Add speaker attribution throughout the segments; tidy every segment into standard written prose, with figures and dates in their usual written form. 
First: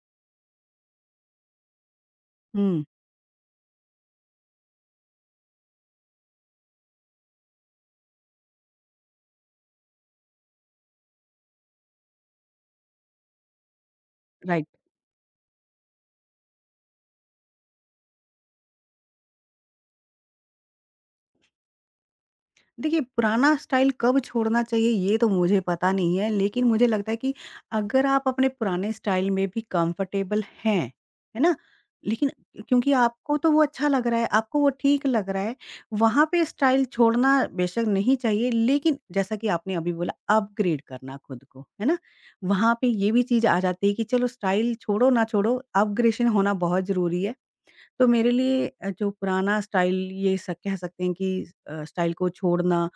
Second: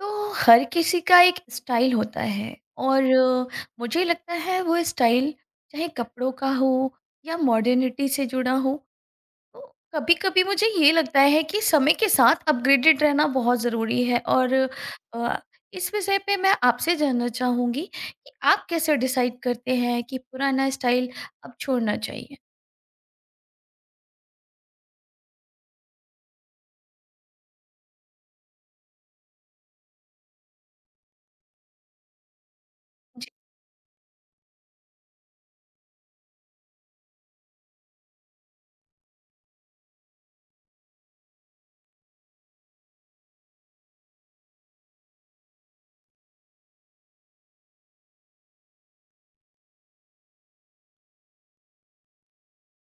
Speaker 1: तो हर किसी का एक स्टाइल होता है
Speaker 2: हुँ।
Speaker 1: और मुझे लगता है वो स्टाइल चाहे कपड़ों का हो या मॉडर्निटी से जुड़ा हो तो कभी कभी मुझे ये लगता है कि समय के साथ अपग्रेडेड रहना बहुत ज़रूरी है और
Speaker 2: राइट।
Speaker 1: अ, इस विषय पे मैं आपसे जानना चाहूँगी कि आप कैसे डिसाइड करते हैं कि पुराना स्टाइल अब छोड़ना चाहिए।
Speaker 2: देखिए पुराना स्टाइल कब छोड़ना चाहिए ये तो मुझे पता नहीं है, लेकिन मुझे लगता है कि अगर आप अपने पुराने स्टाइल में भी कंफर्टेबल हैं, है ना? लेकिन क्योंकि
Speaker 1: जी।
Speaker 2: आपको तो वो अच्छा लग रहा है, आपको वो ठीक लग रहा है, वहाँ पे स्टाइल छोड़ना बेशक नहीं चाहिए लेकिन जैसा कि आपने अभी बोला अपग्रेड करना खुद को, है ना? वहाँ पे ये भी चीज़ आ जाती है कि चलो स्टाइल छोड़ो ना छोड़ो, अपग्रेशन होना बहुत ज़रूरी है। तो मेरे लिए जो पुराना स्टाइल ये स कह सकते हैं कि स्टाइल को छोड़ना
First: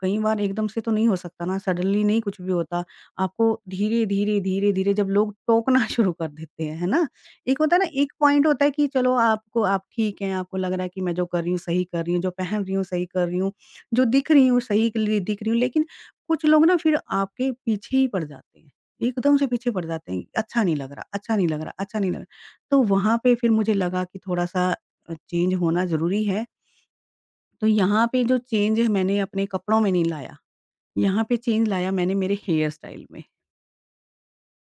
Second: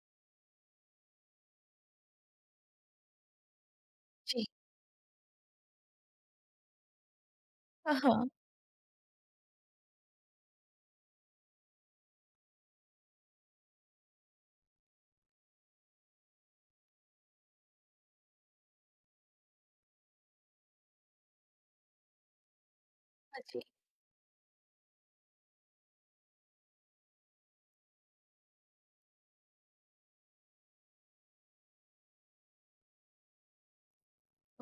Speaker 2: कई बार एकदम से तो नहीं हो सकता ना, सडनली नहीं कुछ भी होता। आपको धीरे-धीरे,
Speaker 1: जी।
Speaker 2: धीरे-धीरे जब लोग टोकना शुरू कर देते हैं, है ना? एक होता है ना,
Speaker 1: हाँ,
Speaker 2: एक
Speaker 1: हाँ।
Speaker 2: पॉइंट होता है कि चलो आपको आप ठीक हैं, आपको लग रहा है कि मैं जो कर रही हूँ, सही कर रही हूँ, जो पहन रही हूँ, सही कर रही हूँ, जो दिख रही हूँ, सही के लिए दिख रही हूँ। लेकिन कुछ लोग ना फिर आपके पीछे ही पड़ जाते हैं, एकदम से पीछे पड़ जाते हैं। अच्छा नहीं लग रहा, अच्छा नहीं लग रहा, अच्छा नहीं लग रहा। तो वहाँ पे
Speaker 1: हाँ
Speaker 2: फिर
Speaker 1: जी।
Speaker 2: मुझे लगा कि थोड़ा-सा चेंज होना ज़रूरी है। तो यहाँ पे जो चेंज मैंने अपने कपड़ों में नहीं लाया, यहाँ पे चेंज लाया मैंने मेरे हेयर स्टाइल में।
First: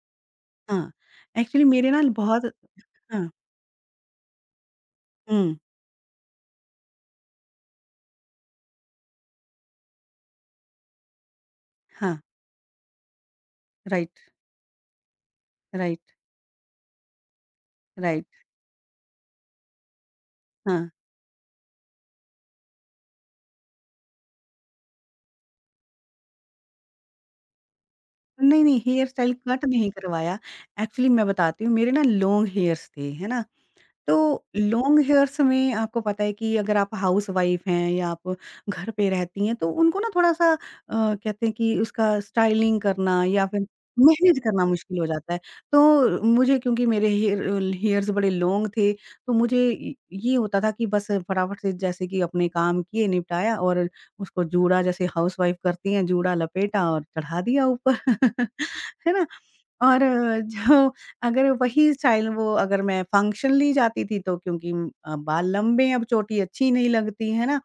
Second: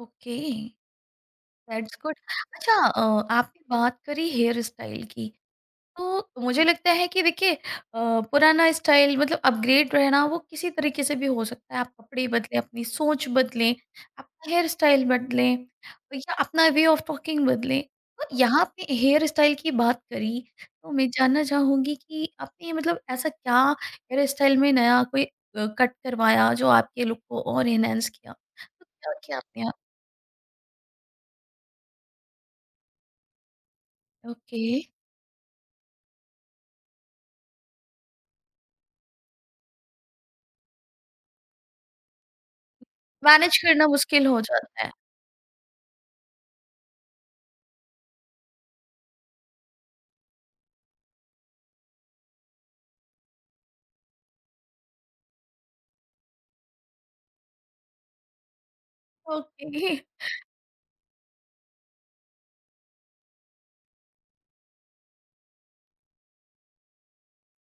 Speaker 1: ओके।
Speaker 2: हाँ, एक्चुअली मेरे
Speaker 1: दैट्स
Speaker 2: ना
Speaker 1: गुड।
Speaker 2: बहुत।
Speaker 1: अच्छा,
Speaker 2: हाँ।
Speaker 1: आपने बात करी हेयर स्टाइल की।
Speaker 2: हुँ।
Speaker 1: तो मुझे लगता है कि देखिए, पुराना स्टाइल मतलब अपग्रेड रहना वो किसी तरीके से भी हो सकता है। आप
Speaker 2: हाँ।
Speaker 1: कपड़े बदलें, अपनी सोच बदलें,
Speaker 2: राइट।
Speaker 1: अपना हेयर स्टाइल बदलें
Speaker 2: राइट।
Speaker 1: या अपना वे ऑफ टॉकिंग बदलें। तो
Speaker 2: राइट।
Speaker 1: यहाँ आपने हेयर स्टाइल की बात करी,
Speaker 2: हाँ।
Speaker 1: तो मैं जानना चाहूँगी कि आपने मतलब ऐसा क्या हेयर स्टाइल में नया कोई कट करवाया जो आपके लुक को और एनहांस किया?
Speaker 2: नहीं, नहीं,
Speaker 1: तो
Speaker 2: हेयर
Speaker 1: क्या
Speaker 2: स्टाइल
Speaker 1: किया
Speaker 2: कट
Speaker 1: आपने?
Speaker 2: नहीं करवाया। एक्चुअली मैं बताती हूँ, मेरे ना लॉन्ग हेयर्स थे, है ना? तो
Speaker 1: ओके।
Speaker 2: लॉन्ग हेयर्स में आपको पता है कि अगर आप हाउसवाइफ हैं या आप घर पे रहती हैं, तो उनको ना थोड़ा-सा कहते हैं कि उसका स्टाइलिंग करना या
Speaker 1: मैनेज
Speaker 2: फिर
Speaker 1: करना मुश्किल
Speaker 2: मैनेज
Speaker 1: हो
Speaker 2: करना
Speaker 1: जाता है।
Speaker 2: मुश्किल हो जाता है। तो मुझे क्योंकि मेरे हेयर्स बड़े लॉन्ग थे, तो मुझे य ये होता था कि बस फटाफट से जैसे कि अपने काम किए, निपटाया और उसको जूड़ा जैसे हाउसवाइफ करती हैं, जूड़ा लपेटा और चढ़ा दिया ऊपर। है ना?
Speaker 1: ओके।
Speaker 2: और जो अगर वही स्टाइल वो अगर मैं फंक्शनली जाती थी तो क्योंकि बाल लंबे हैं, अब चोटी अच्छी नहीं लगती, है ना?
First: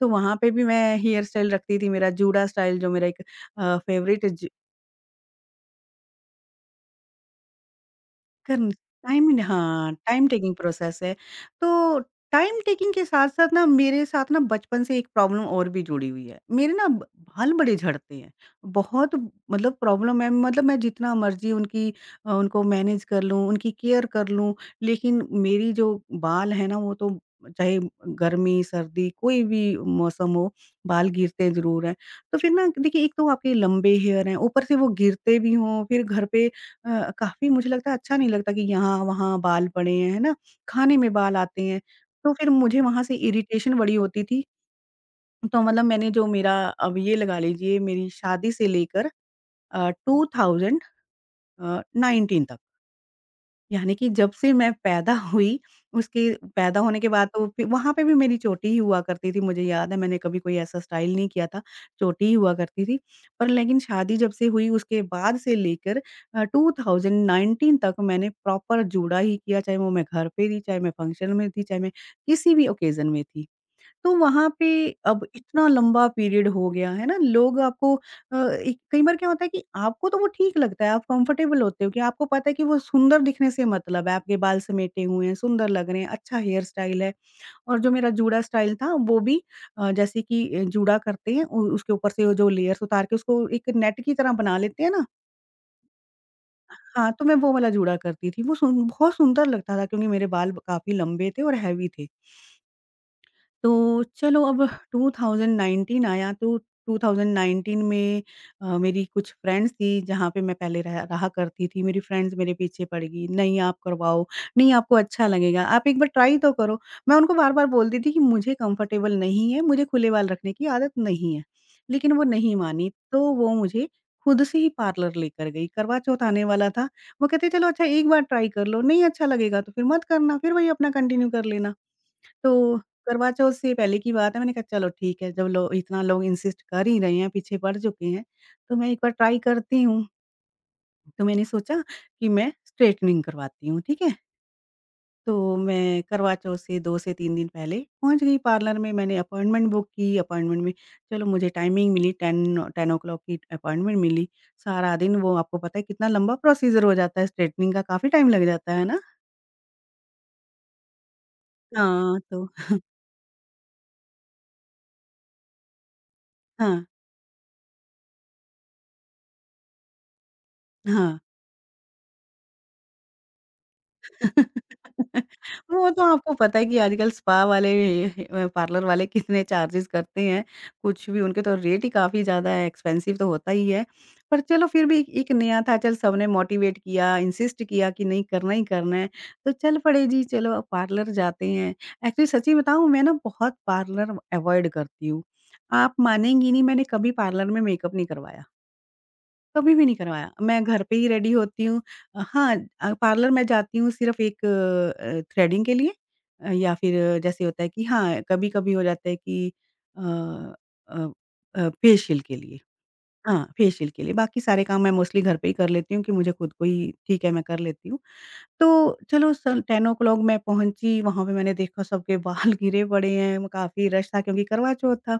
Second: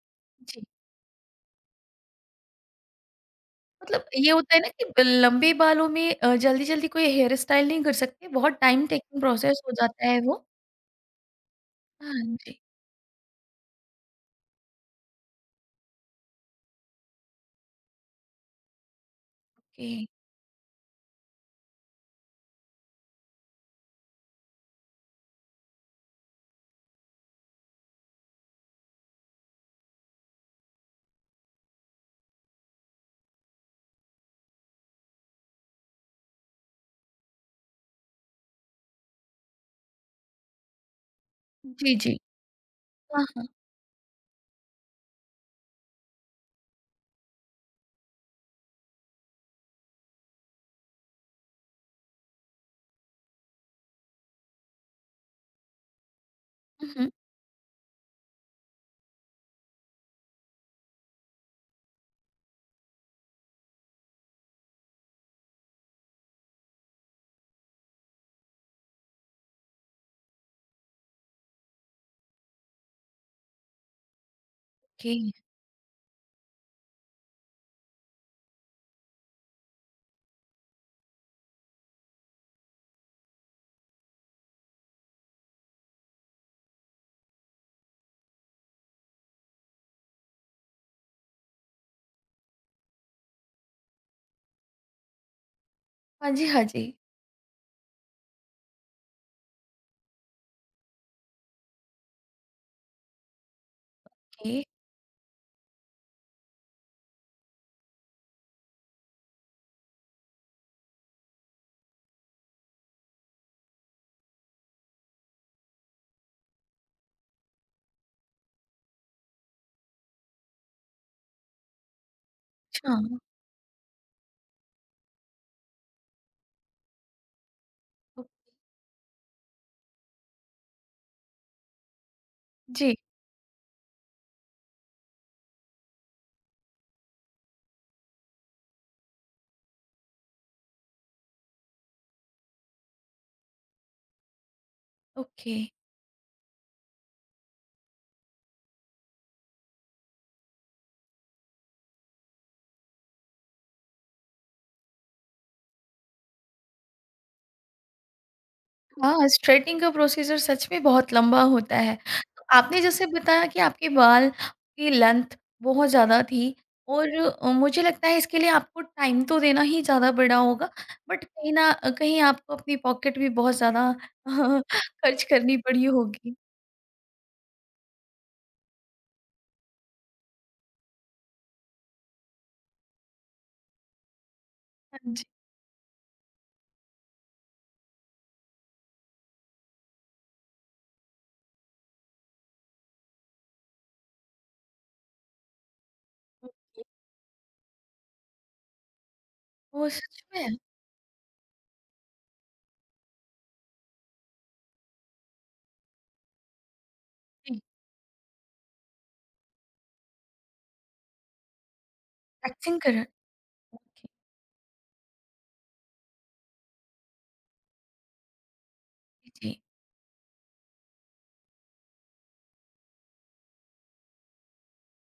Speaker 2: तो वहाँ पे
Speaker 1: जी।
Speaker 2: भी मैं हेयर स्टाइल रखती थी, मेरा जूड़ा स्टाइल जो मेरा एक
Speaker 1: मतलब
Speaker 2: फ़ेवरेट
Speaker 1: ये
Speaker 2: ज
Speaker 1: होता है ना कि ब लंबे बालों में जल्दी-जल्दी कोई हेयर स्टाइल नहीं कर सकते, बहुत
Speaker 2: करन
Speaker 1: टाइम टेकिंग
Speaker 2: टाइम,
Speaker 1: प्रोसेस हो
Speaker 2: हाँ,
Speaker 1: जाता है
Speaker 2: टाइम
Speaker 1: वो।
Speaker 2: टेकिंग प्रोसेस है। तो
Speaker 1: हाँ जी,
Speaker 2: टाइम टेकिंग के साथ-साथ ना मेरे साथ ना बचपन से एक प्रॉब्लम और भी जुड़ी हुई है। मेरे ना ब बाल बड़े झड़ते हैं। बहुत। मतलब
Speaker 1: ओके।
Speaker 2: प्रॉब्लम है, मतलब मैं जितना मर्ज़ी उनकी उनको मैनेज कर लूँ, उनकी केयर कर लूँ, लेकिन मेरी जो बाल है ना वो तो चाहे गर्मी, सर्दी कोई भी मौसम हो, बाल गिरते ज़रूर हैं। तो फिर ना देखिए एक तो आपके लंबे हेयर हैं, ऊपर से वो गिरते भी हों, फिर घर पे काफ़ी मुझे लगता है अच्छा नहीं लगता कि यहाँ-वहाँ बाल पड़े हैं, है ना? खाने में बाल आते हैं,
Speaker 1: जी, जी।
Speaker 2: तो फिर मुझे वहाँ से
Speaker 1: हाँ, हाँ।
Speaker 2: इरिटेशन बड़ी होती थी। तो मतलब मैंने जो मेरा अब ये लगा लीजिए मेरी शादी से लेकर अ, 2019 तक यानी कि जब से मैं पैदा हुई, उसके पैदा
Speaker 1: हुँ,
Speaker 2: होने के
Speaker 1: हुँ।
Speaker 2: बाद तो फिर वहाँ पे भी मेरी चोटी ही हुआ करती थी, मुझे याद है मैंने कभी कोई ऐसा स्टाइल नहीं किया था, चोटी ही हुआ करती थी। पर लेकिन शादी जब से हुई उसके बाद से लेकर 2019 तक मैंने प्रॉपर जूड़ा ही किया, चाहे वो मैं घर पे थी, चाहे मैं फंक्शन में थी, चाहे मैं किसी भी ओकेज़न में थी। तो वहाँ पे
Speaker 1: ओके।
Speaker 2: अब इतना लंबा पीरियड हो गया है ना लोग आपको एक कई बार क्या होता है कि आपको तो वो ठीक लगता है, आप कंफर्टेबल होते हो कि आपको पता है कि वो सुंदर दिखने से मतलब है, आपके बाल समेटे हुए हैं, सुंदर लग रहे हैं, अच्छा हेयर स्टाइल है। और जो मेरा जूड़ा स्टाइल था वो भी जैसे कि जूड़ा करते हैं उसके ऊपर से वो जो लेयर्स उतार के उसको एक नेट की तरह बना लेते हैं ना।
Speaker 1: हाँ जी, हाँ जी।
Speaker 2: हाँ, तो मैं वो वाला जूड़ा करती थी, वो सुन, बहुत सुंदर लगता था क्योंकि मेरे बाल काफी लंबे थे और हैवी थे। तो चलो
Speaker 1: ओके।
Speaker 2: अब 2019 आया तो 2019 में मेरी कुछ फ्रेंड्स थी जहाँ पे मैं पहले रहा रहा करती थी। मेरी फ्रेंड्स मेरे पीछे पड़ गई, नहीं आप करवाओ, नहीं आपको अच्छा लगेगा, आप एक बार ट्राई तो करो। मैं उनको बार-बार बोलती थी कि मुझे कंफर्टेबल नहीं है, मुझे खुले बाल रखने की आदत नहीं है। लेकिन वो नहीं मानी,
Speaker 1: अच्छा।
Speaker 2: तो वो मुझे खुद से ही पार्लर लेकर गई। करवा चौथ आने वाला था, वो कहते चलो अच्छा एक बार
Speaker 1: ओ
Speaker 2: ट्राई कर लो, नहीं अच्छा लगेगा तो फिर मत करना, फिर वही अपना कंटिन्यू कर लेना। तो
Speaker 1: जी,
Speaker 2: करवा चौथ से पहले की बात है, मैंने कहा चलो ठीक है, जब लो इतना लोग इंसिस्ट कर ही रहे हैं, पीछे पड़ चुके हैं तो मैं एक बार ट्राई करती हूँ। तो मैंने सोचा कि मैं स्ट्रेटनिंग करवाती हूँ, ठीक है? तो
Speaker 1: ओके।
Speaker 2: मैं करवा चौथ से 2 से 3 दिन पहले पहुँच गई पार्लर में, मैंने अपॉइंटमेंट बुक की, अपॉइंटमेंट में चलो मुझे टाइमिंग मिली, 10 ओ क्लॉक की अपॉइंटमेंट मिली। सारा दिन, वो आपको पता है कितना लंबा प्रोसीजर हो जाता है स्ट्रेटनिंग का, काफ़ी टाइम लग जाता है ना?
Speaker 1: हाँ, स्ट्रेटनिंग का प्रोसीजर सच में बहुत लंबा होता है।
Speaker 2: हाँ,
Speaker 1: तो
Speaker 2: तो
Speaker 1: आपने जैसे बताया कि आपके बाल की लेंथ बहुत ज़्यादा थी
Speaker 2: हाँ,
Speaker 1: और मुझे लगता है इसके लिए आपको टाइम तो देना ही ज़्यादा पड़ा होगा,
Speaker 2: हाँ।
Speaker 1: बट कहीं न कहीं आपको अपनी पॉकेट भी बहुत ज़्यादा खर्च करनी पड़ी
Speaker 2: वो तो
Speaker 1: होगी।
Speaker 2: आपको पता है कि आजकल स्पा वाले पार्लर वाले कितने चार्जेस करते हैं, कुछ भी उनके तो रेट ही काफ़ी ज़्यादा एक्सपेंसिव तो होता ही है। पर चलो फिर
Speaker 1: हाँ
Speaker 2: भी
Speaker 1: जी,
Speaker 2: एक नया था, चल सबने मोटिवेट किया, इंसिस्ट किया कि नहीं करना ही करना है, तो चल पड़े जी चलो पार्लर जाते हैं। एक्चुअली सच्ची बताऊँ मैं ना बहुत पार्लर अवॉइड करती हूँ। आप मानेंगी नहीं,
Speaker 1: ओके।
Speaker 2: मैंने कभी पार्लर में मेकअप नहीं करवाया। कभी भी
Speaker 1: ओह!
Speaker 2: नहीं
Speaker 1: सच
Speaker 2: करवाया।
Speaker 1: में?
Speaker 2: मैं घर पे ही रेडी होती हूँ। हाँ। पार्लर मैं जाती हूँ सिर्फ़ एक थ्रेडिंग के लिए, या फिर जैसे
Speaker 1: जी,
Speaker 2: होता है कि हाँ, कभी-कभी हो जाता है कि अ अ फेशियल के लिए।
Speaker 1: टैक्सिंग करा
Speaker 2: हाँ, फेशियल के
Speaker 1: जी,
Speaker 2: लिए, बाकी सारे काम मैं मोस्टली घर पे ही कर लेती हूँ कि मुझे खुद को ही ठीक है, मैं कर लेती हूँ। तो चलो
Speaker 1: जी।
Speaker 2: सन 10 ओ क्लॉक मैं पहुँची, वहाँ पे मैंने देखा सबके बाल गिरे पड़े हैं, काफ़ी रश था क्योंकि करवा चौथ था।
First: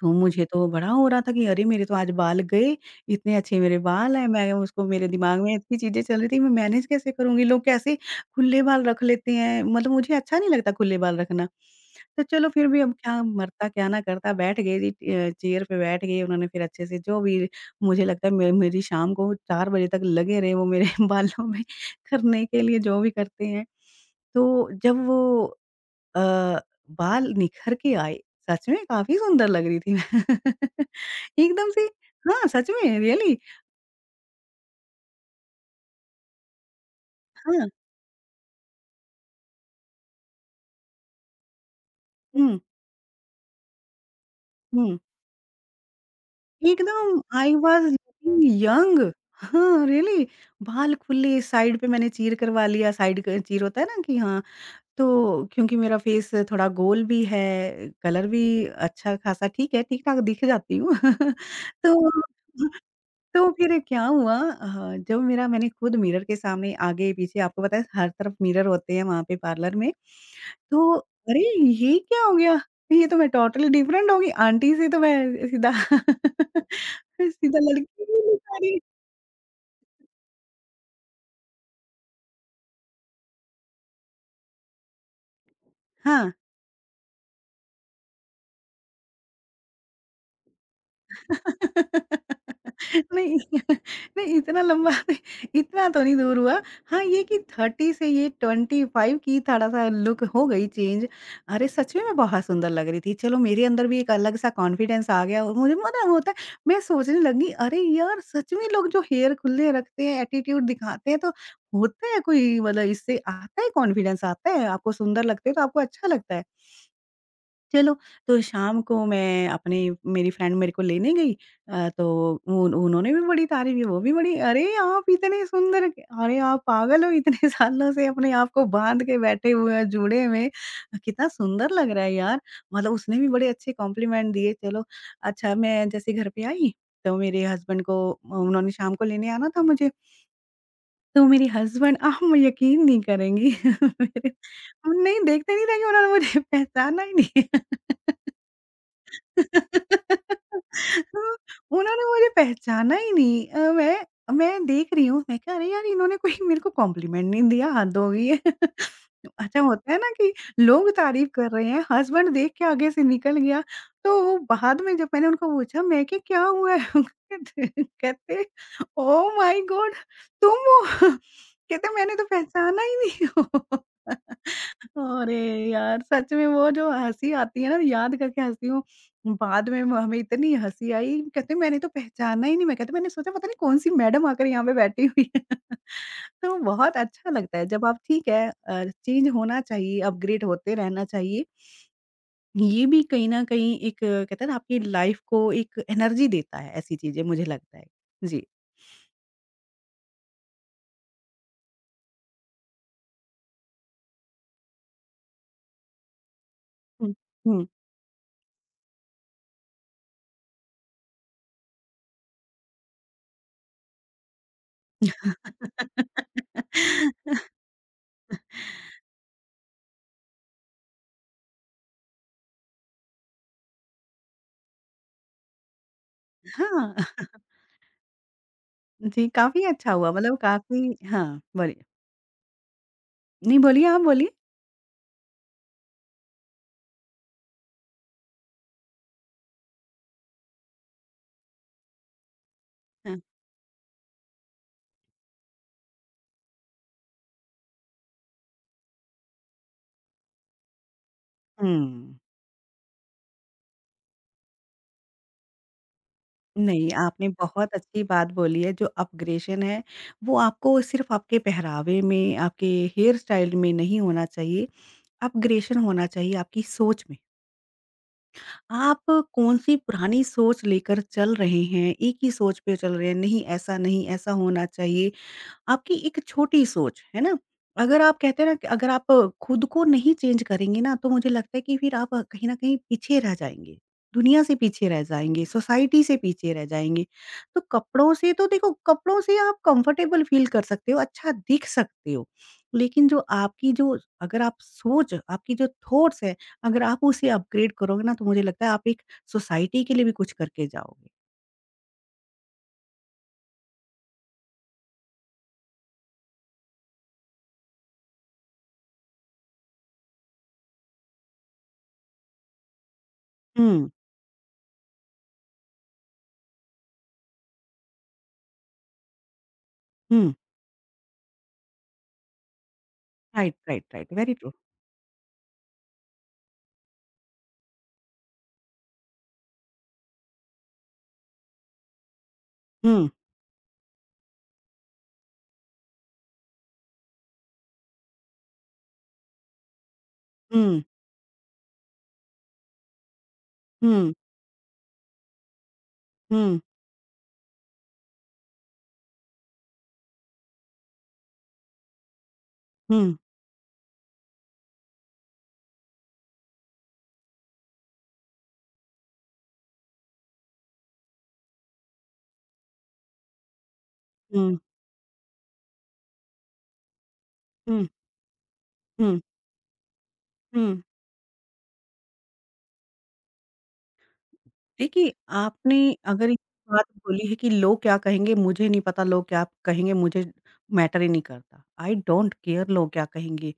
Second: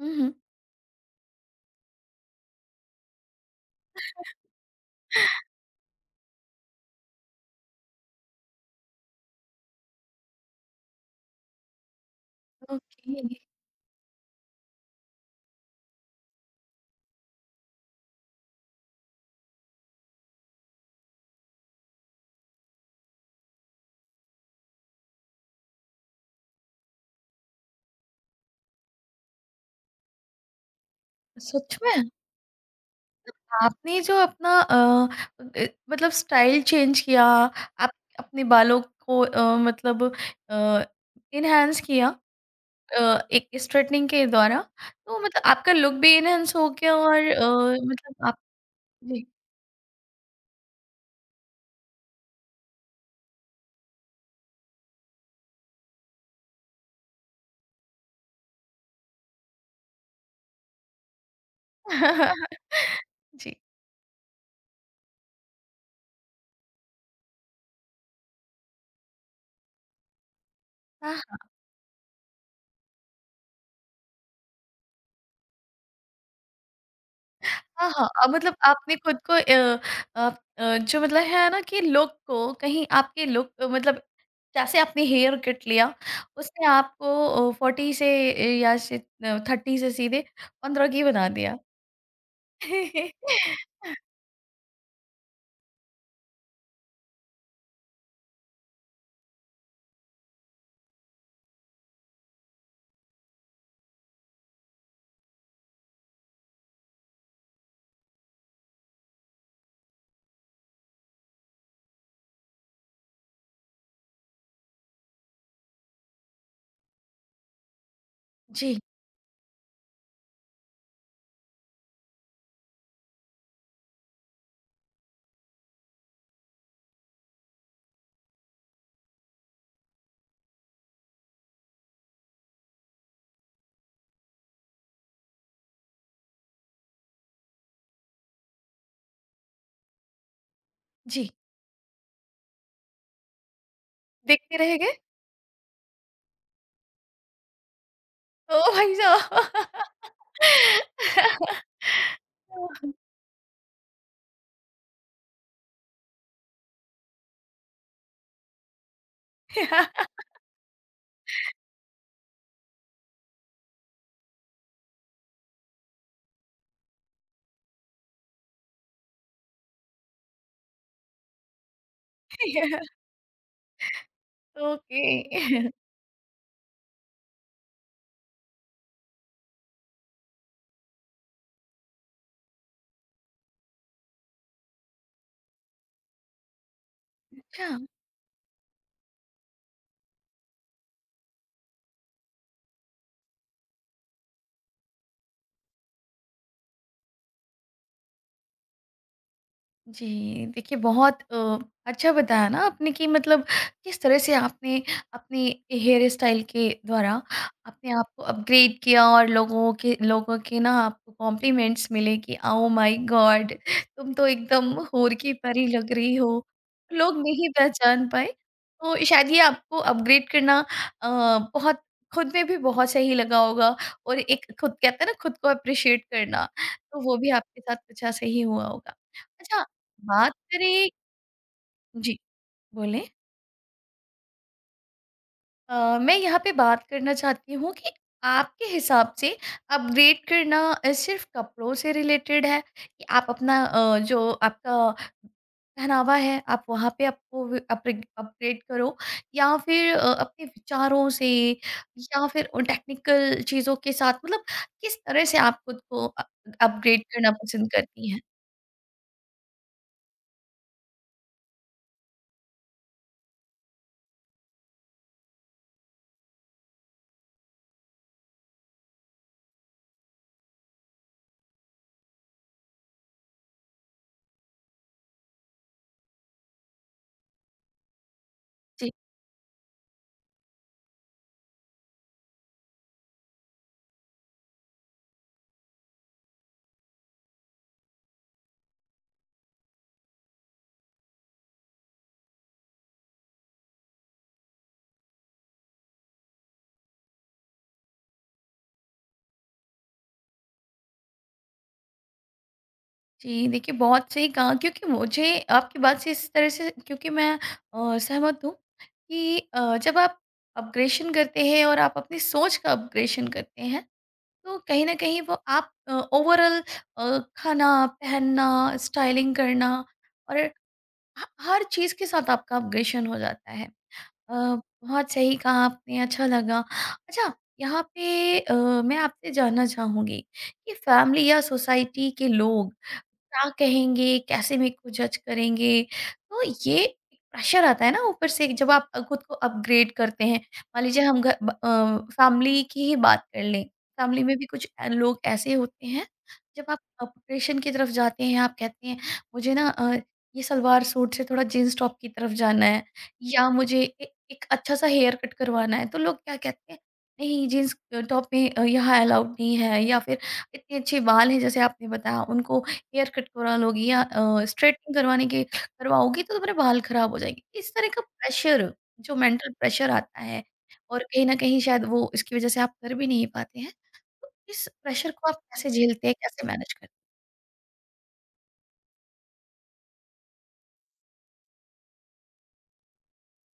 Speaker 2: तो
Speaker 1: हुँ, हुँ।
Speaker 2: मुझे तो बड़ा हो रहा था कि अरे! मेरे तो आज बाल गए, इतने अच्छे मेरे बाल हैं, मैं उसको, मेरे दिमाग में इतनी चीज़ें चल रही थी, मैं मैनेज कैसे करूँगी? लोग कैसे खुले बाल रख लेते हैं, मतलब मुझे अच्छा नहीं लगता खुले बाल रखना। तो चलो फिर भी अब
Speaker 1: ओके,
Speaker 2: क्या मरता क्या ना करता, बैठ गए जी, चेयर पे बैठ गए, उन्होंने फिर अच्छे से जो भी, मुझे लगता है मे मेरी शाम को 4 बजे तक लगे रहे वो मेरे बालों में करने के लिए, जो भी करते हैं। तो जब वो अ, बाल निखर के आए। सच में काफ़ी सुंदर लग रही थी मैं। एकदम
Speaker 1: सच
Speaker 2: से
Speaker 1: में?
Speaker 2: हाँ, सच में, रियली।
Speaker 1: आपने जो अपना मतलब स्टाइल चेंज किया,
Speaker 2: हाँ।
Speaker 1: आप अपने बालों को मतलब अ, एनहांस किया,
Speaker 2: हुँ,
Speaker 1: एक स्ट्रेटनिंग के द्वारा,
Speaker 2: हुँ।
Speaker 1: तो मतलब आपका लुक भी एनहांस हो गया
Speaker 2: एकदम
Speaker 1: और
Speaker 2: आई वाज़
Speaker 1: मतलब आप
Speaker 2: लुकिंग यंग।
Speaker 1: जी।
Speaker 2: हाँ, रियली। बाल खुले साइड पे मैंने चीर करवा लिया, साइड क चीर होता है ना कि, हाँ, तो क्योंकि मेरा फेस थोड़ा गोल भी है, कलर भी अच्छा-खासा ठीक है, ठीक-ठाक दिख जाती हूँ। तो तो
Speaker 1: जी।
Speaker 2: फिर क्या हुआ, जब मेरा मैंने खुद मिरर के सामने आगे-पीछे, आपको पता है हर तरफ मिरर होते हैं वहाँ पे पार्लर में। तो अरे! ये क्या हो गया? ये तो मैं टोटली डिफरेंट हो गई, आंटी से तो मैं सीधा सीधा
Speaker 1: हाँ,
Speaker 2: लड़की
Speaker 1: हाँ।
Speaker 2: ही
Speaker 1: मतलब
Speaker 2: दिखा रही।
Speaker 1: आपने खुद को आप जो मतलब है ना कि लुक को कहीं आपके लुक मतलब जैसे आपने हेयर कट लिया,
Speaker 2: हाँ।
Speaker 1: उसने आपको 40 से या से 30 से सीधे 15 की बना दिया।
Speaker 2: नहीं। नहीं इतना लंबा नहीं- इतना तो नहीं दूर हुआ। हाँ, ये कि 30 से ये 25 की थोड़ा-सा लुक हो गई चेंज। अरे, सच में मैं बहुत सुंदर लग रही थी। चलो मेरे अंदर भी एक अलग-सा कॉन्फिडेंस आ गया, और मुझे पता होता है, मैं सोचने लगी अरे यार! सच में लोग जो हेयर खुले रखते हैं, एटीट्यूड दिखाते हैं तो होता है कोई, मतलब इससे आता है कॉन्फिडेंस आता है, आपको सुंदर लगते हो तो आपको अच्छा लगता है। चलो, तो
Speaker 1: जी,
Speaker 2: शाम को मैं अपने, मेरी फ्रेंड मेरे को लेने गई, तो उन उन्होंने भी बड़ी तारीफ़ की, वो भी बड़ी, "अरे! आप इतने सुंदर क अरे! आप पागल हो इतने सालों से अपने आप को बाँध के बैठे हुए हो जूड़े में, कितना सुंदर लग रहा है यार।" मतलब उसने भी बड़े अच्छे कॉम्प्लीमेंट दिए। चलो, अच्छा मैं जैसे घर पे आई, तो मेरे हस्बैंड को उन्होंने शाम को लेने आना था मुझे, तो
Speaker 1: जी।
Speaker 2: मेरे हस्बैंड आप यकीन नहीं करेंगी, मेरे
Speaker 1: देखते रह गए,
Speaker 2: नहीं देखते नहीं रहेंगे, उन्होंने मुझे पहचाना ही नहीं।
Speaker 1: ओह भाई साहब!
Speaker 2: हाँ, उन्होंने मुझे पहचाना ही नहीं। मैं देख रही हूँ, मैं कहा अरे यार इन्होंने कोई मेरे को कॉम्प्लीमेंट नहीं दिया, हद हो गई है। अच्छा होता है ना कि लोग तारीफ कर रहे हैं, हस्बैंड देख के आगे से निकल गया। तो वो बाद में जब मैंने उनको पूछा मैं कि क्या हुआ है, कहते कहते, ओ माय गॉड तुम हो! कहते मैंने तो पहचाना ही नहीं हो।
Speaker 1: ओके।
Speaker 2: अरे यार! सच में वो जो हँसी आती है ना, याद करके हँसती हूँ। बाद में म हमें इतनी हँसी आई, कहते मैंने तो पहचाना ही नहीं। मैं कहती मैंने सोचा पता नहीं कौन-सी मैडम आकर यहाँ पे बैठी हुई है। तो बहुत अच्छा लगता है
Speaker 1: अच्छा।
Speaker 2: जब आप ठीक है चेंज होना चाहिए, अपग्रेड होते रहना चाहिए। ये भी कहीं न कहीं एक कहते हैं ना आपकी लाइफ़ को एक एनर्जी देता है, ऐसी चीज़ें मुझे लगता है। जी।
Speaker 1: जी, देखिए बहुत अच्छा बताया ना आपने कि मतलब किस तरह से आपने अपने हेयर स्टाइल के द्वारा
Speaker 2: हुँ, हुँ।
Speaker 1: अपने आप को अपग्रेड किया और लोगों के ना आपको कॉम्प्लीमेंट्स मिले कि ओह माय गॉड तुम तो एकदम हूर की परी लग रही हो। लोग नहीं पहचान पाए, तो शायद ये आपको अपग्रेड करना अ, बहुत खुद में भी बहुत सही लगा होगा और एक खुद कहते हैं ना खुद को एप्रिशिएट करना,
Speaker 2: हाँ।
Speaker 1: तो वो भी आपके साथ कुछ ऐसा ही हुआ होगा।
Speaker 2: जी,
Speaker 1: अच्छा,
Speaker 2: काफ़ी अच्छा हुआ,
Speaker 1: बात
Speaker 2: मतलब काफ़ी,
Speaker 1: करें
Speaker 2: हाँ, बोलिए।
Speaker 1: जी। बोलें?
Speaker 2: नहीं, बोलिए, आप बोलिए।
Speaker 1: मैं यहाँ पे बात करना चाहती हूँ कि आपके हिसाब से अपग्रेड करना सिर्फ़ कपड़ों से रिलेटेड है कि
Speaker 2: हाँ।
Speaker 1: आप अपना जो आपका पहनावा है, आप वहाँ पे आपको व अपग्रे अपग्रेड करो या फिर अपने विचारों से
Speaker 2: हुँ।
Speaker 1: या फिर उन टेक्निकल चीज़ों के साथ मतलब किस तरह से आप खुद को
Speaker 2: नहीं,
Speaker 1: अपग्रेड
Speaker 2: आपने
Speaker 1: करना पसंद
Speaker 2: बहुत अच्छी
Speaker 1: करती हैं?
Speaker 2: बात बोली है, जो अपग्रेशन है, वो आपको सिर्फ़ आपके पहरावे में, आपके हेयर स्टाइल में नहीं होना चाहिए। अपग्रेशन होना चाहिए आपकी सोच में। आप कौन-सी पुरानी सोच लेकर चल रहे हैं, एक ही सोच पे चल रहे हैं, नहीं ऐसा नहीं, ऐसा होना चाहिए। आपकी एक छोटी सोच, है ना? अगर आप कहते हैं ना कि अगर
Speaker 1: जी।
Speaker 2: आप खुद को नहीं चेंज करेंगे ना, तो मुझे लगता है कि फिर आप कहीं न कहीं पीछे रह जाएँगे। दुनिया से पीछे रह जाएँगे, सोसाइटी से पीछे रह जाएँगे। तो कपड़ों से तो देखो, कपड़ों से आप कंफर्टेबल फ़ील कर सकते हो, अच्छा दिख सकते हो। लेकिन जो आपकी जो अगर आप सोच, आपकी जो थॉट्स हैं, अगर आप उसे अपग्रेड करोगे ना, तो मुझे लगता है आप एक सोसाइटी के लिए भी कुछ करके जाओगे।
Speaker 1: जी, देखिए बहुत सही कहा क्योंकि मुझे आपकी बात से इस तरह से क्योंकि मैं सहमत हूँ कि जब आप अपग्रेशन करते हैं और आप अपनी सोच का अपग्रेशन करते हैं,
Speaker 2: हुँ,
Speaker 1: तो कहीं न कहीं वो आप ओवरॉल खाना, पहनना, स्टाइलिंग करना
Speaker 2: हुँ।
Speaker 1: और ह हर चीज़ के साथ आपका अपग्रेशन हो जाता
Speaker 2: राइट,
Speaker 1: है।
Speaker 2: Right,
Speaker 1: uh,
Speaker 2: right. Very true.
Speaker 1: बहुत सही कहा आपने, अच्छा लगा। अच्छा, यहाँ पे मैं आपसे जानना चाहूँगी कि फैमिली या सोसाइटी के लोग
Speaker 2: हुँ,
Speaker 1: क्या कहेंगे, कैसे मेरे को जज करेंगे? तो ये प्रेशर आता है ना ऊपर से जब आप खुद को अपग्रेड करते हैं।
Speaker 2: हुँ,
Speaker 1: मान लीजिए हम फैमिली की ही बात कर लें,
Speaker 2: हुँ।
Speaker 1: फैमिली में भी कुछ लोग ऐसे होते हैं,
Speaker 2: हुँ,
Speaker 1: जब आप अपग्रेडेशन की तरफ जाते हैं, आप कहते हैं मुझे ना ये सलवार सूट से थोड़ा जीन्स टॉप की तरफ जाना है
Speaker 2: हुँ,
Speaker 1: या मुझे ए एक अच्छा-सा हेयर कट करवाना है, तो लोग क्या कहते हैं, नहीं जीन्स टॉप में यहाँ अलाउड नहीं है या फिर इतने अच्छे बाल हैं जैसे आपने बताया उनको हेयर कट करा लोगी या
Speaker 2: हुँ,
Speaker 1: स्ट्रेटनिंग करवाने के करवाओगी तो तुम्हारे बाल खराब हो जाएंगे। इस
Speaker 2: हुँ,
Speaker 1: तरह का प्रेशर जो
Speaker 2: हुँ,
Speaker 1: मेंटल प्रेशर आता है
Speaker 2: हुँ।
Speaker 1: और कहीं न कहीं शायद वो इसकी वज़ह से आप कर भी नहीं पाते हैं। तो इस प्रेशर
Speaker 2: देखिए,
Speaker 1: को आप कैसे
Speaker 2: आपने
Speaker 1: झेलते हैं,
Speaker 2: अगर ये
Speaker 1: कैसे मैनेज
Speaker 2: बात
Speaker 1: करते
Speaker 2: बोली है कि लोग क्या कहेंगे मुझे नहीं पता, लोग क्या कहेंगे मुझे मैटर ही नहीं करता। आई डोंट केयर लोग क्या कहेंगे।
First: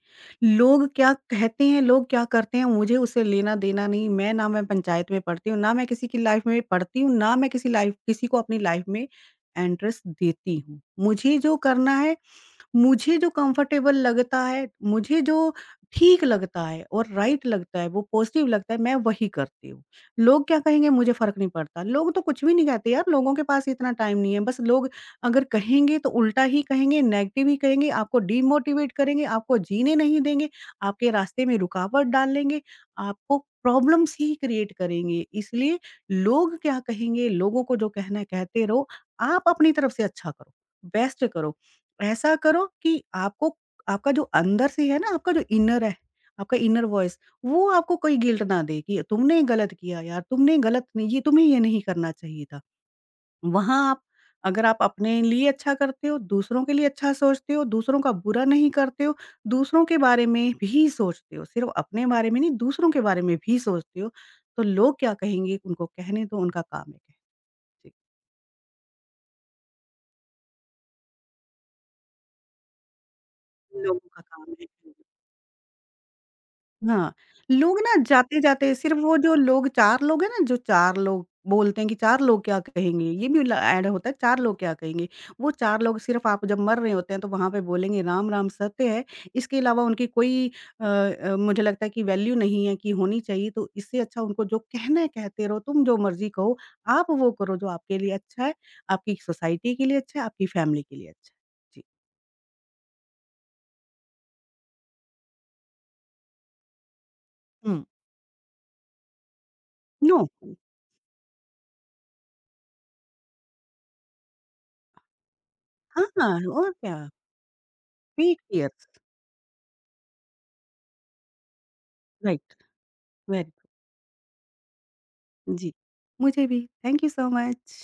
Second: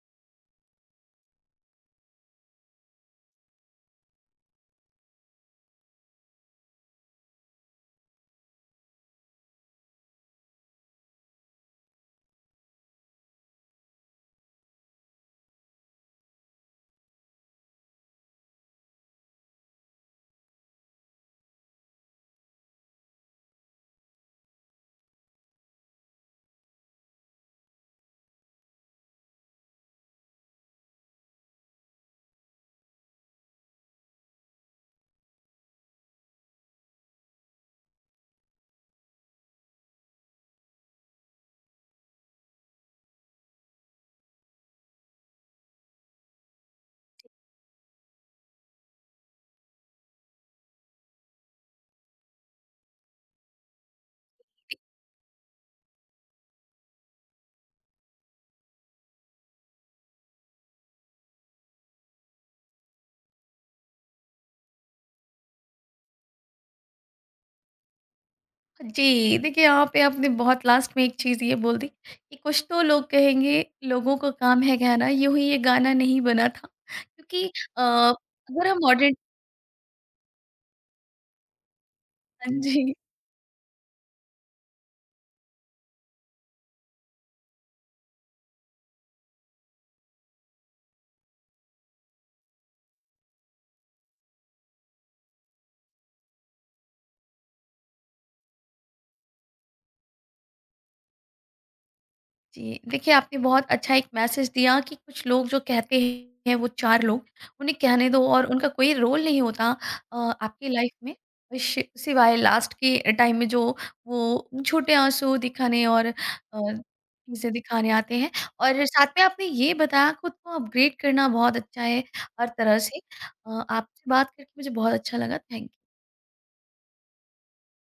Speaker 2: लोग क्या कहते हैं, लोग क्या करते हैं मुझे उससे लेना-देना नहीं। मैं ना मैं पंचायत में पढ़ती हूँ, ना मैं किसी की लाइफ़ में पढ़ती हूँ, ना मैं किसी लाइफ़ किसी को अपनी लाइफ़ में एंट्रेस देती हूँ। मुझे जो करना है, मुझे जो कंफर्टेबल लगता है, मुझे जो ठीक लगता है और राइट लगता है, वो पॉज़िटिव लगता है, मैं वही करती हूँ। लोग क्या कहेंगे मुझे फ़र्क नहीं पड़ता। लोग तो कुछ भी नहीं कहते यार, लोगों के पास इतना टाइम नहीं है। बस लोग अगर कहेंगे तो उल्टा ही कहेंगे, नेगेटिव ही कहेंगे, आपको डिमोटिवेट करेंगे, आपको जीने नहीं देंगे, आपके रास्ते में रुकावट डालेंगे, आपको प्रॉब्लम्स ही क्रिएट करेंगे। इसलिए लोग क्या कहेंगे, लोगों को जो कहना है कहते रहो, आप अपनी तरफ से अच्छा करो, बेस्ट करो। ऐसा करो कि आपको आपका जो अंदर से है ना, आपका जो इनर है, आपका इनर वॉइस, वो आपको कोई गिल्ट ना दे कि तुमने गलत किया यार, तुमने गलत नहीं, ये तुम्हें ये नहीं करना चाहिए था। वहाँ आप अगर आप
Speaker 1: हैं?
Speaker 2: अपने लिए अच्छा करते हो, दूसरों के लिए अच्छा सोचते हो, दूसरों का बुरा नहीं करते हो, दूसरों के बारे में भी सोचते हो, सिर्फ़ अपने बारे में नहीं, दूसरों के बारे में भी सोचते हो, तो लोग क्या कहेंगे, उनको कहने दो, उनका काम है कहना। जी,
Speaker 1: जी, देखिए यहाँ पे आपने बहुत लास्ट में एक चीज़ ये बोल दी कि कुछ तो लोग कहेंगे,
Speaker 2: लोगों
Speaker 1: लोगों
Speaker 2: का
Speaker 1: का
Speaker 2: काम
Speaker 1: काम
Speaker 2: है
Speaker 1: है
Speaker 2: कहना।
Speaker 1: कहना, यूँ ही ये गाना नहीं बना था
Speaker 2: हाँ,
Speaker 1: क्योंकि
Speaker 2: लोग ना
Speaker 1: अगर
Speaker 2: जाते-जाते
Speaker 1: हम
Speaker 2: सिर्फ़
Speaker 1: मॉडर्न
Speaker 2: वो जो लोग 4 लोग हैं ना, जो 4 लोग बोलते हैं कि 4 लोग
Speaker 1: हाँ
Speaker 2: क्या
Speaker 1: जी।
Speaker 2: कहेंगे? ये भी ल ऐड होता है 4 लोग क्या कहेंगे? वो 4 लोग सिर्फ़ आप जब मर रहे होते हैं तो वहाँ पे बोलेंगे राम, राम सत्य है। इसके अलावा उनकी कोई मुझे लगता है कि वैल्यू नहीं है कि होनी चाहिए, तो इससे अच्छा उनको जो कहना है कहते रहो, तुम जो मर्ज़ी कहो, आप वो करो जो आपके लिए अच्छा है, आपकी सोसाइटी के लिए अच्छा है, आपकी फैमिली के लिए अच्छा है। जी।
Speaker 1: जी, देखिए आपने बहुत अच्छा एक मैसेज दिया कि कुछ लोग जो कहते हैं वो चार लोग, उन्हें
Speaker 2: हुँ।
Speaker 1: कहने दो और उनका कोई रोल नहीं होता
Speaker 2: नो
Speaker 1: आपकी लाइफ में शि सिवाय लास्ट के टाइम में जो वो छोटे आँसू दिखाने और
Speaker 2: हाँ, और क्या?
Speaker 1: चीज़ें दिखाने आते हैं
Speaker 2: बी क्लियर
Speaker 1: और साथ में आपने ये बताया खुद को अपग्रेड करना बहुत अच्छा है हर
Speaker 2: राइट,
Speaker 1: तरह से।
Speaker 2: वेरी
Speaker 1: आपसे बात करके मुझे बहुत अच्छा लगा। Thank you.
Speaker 2: जी, मुझे भी। Thank you so much.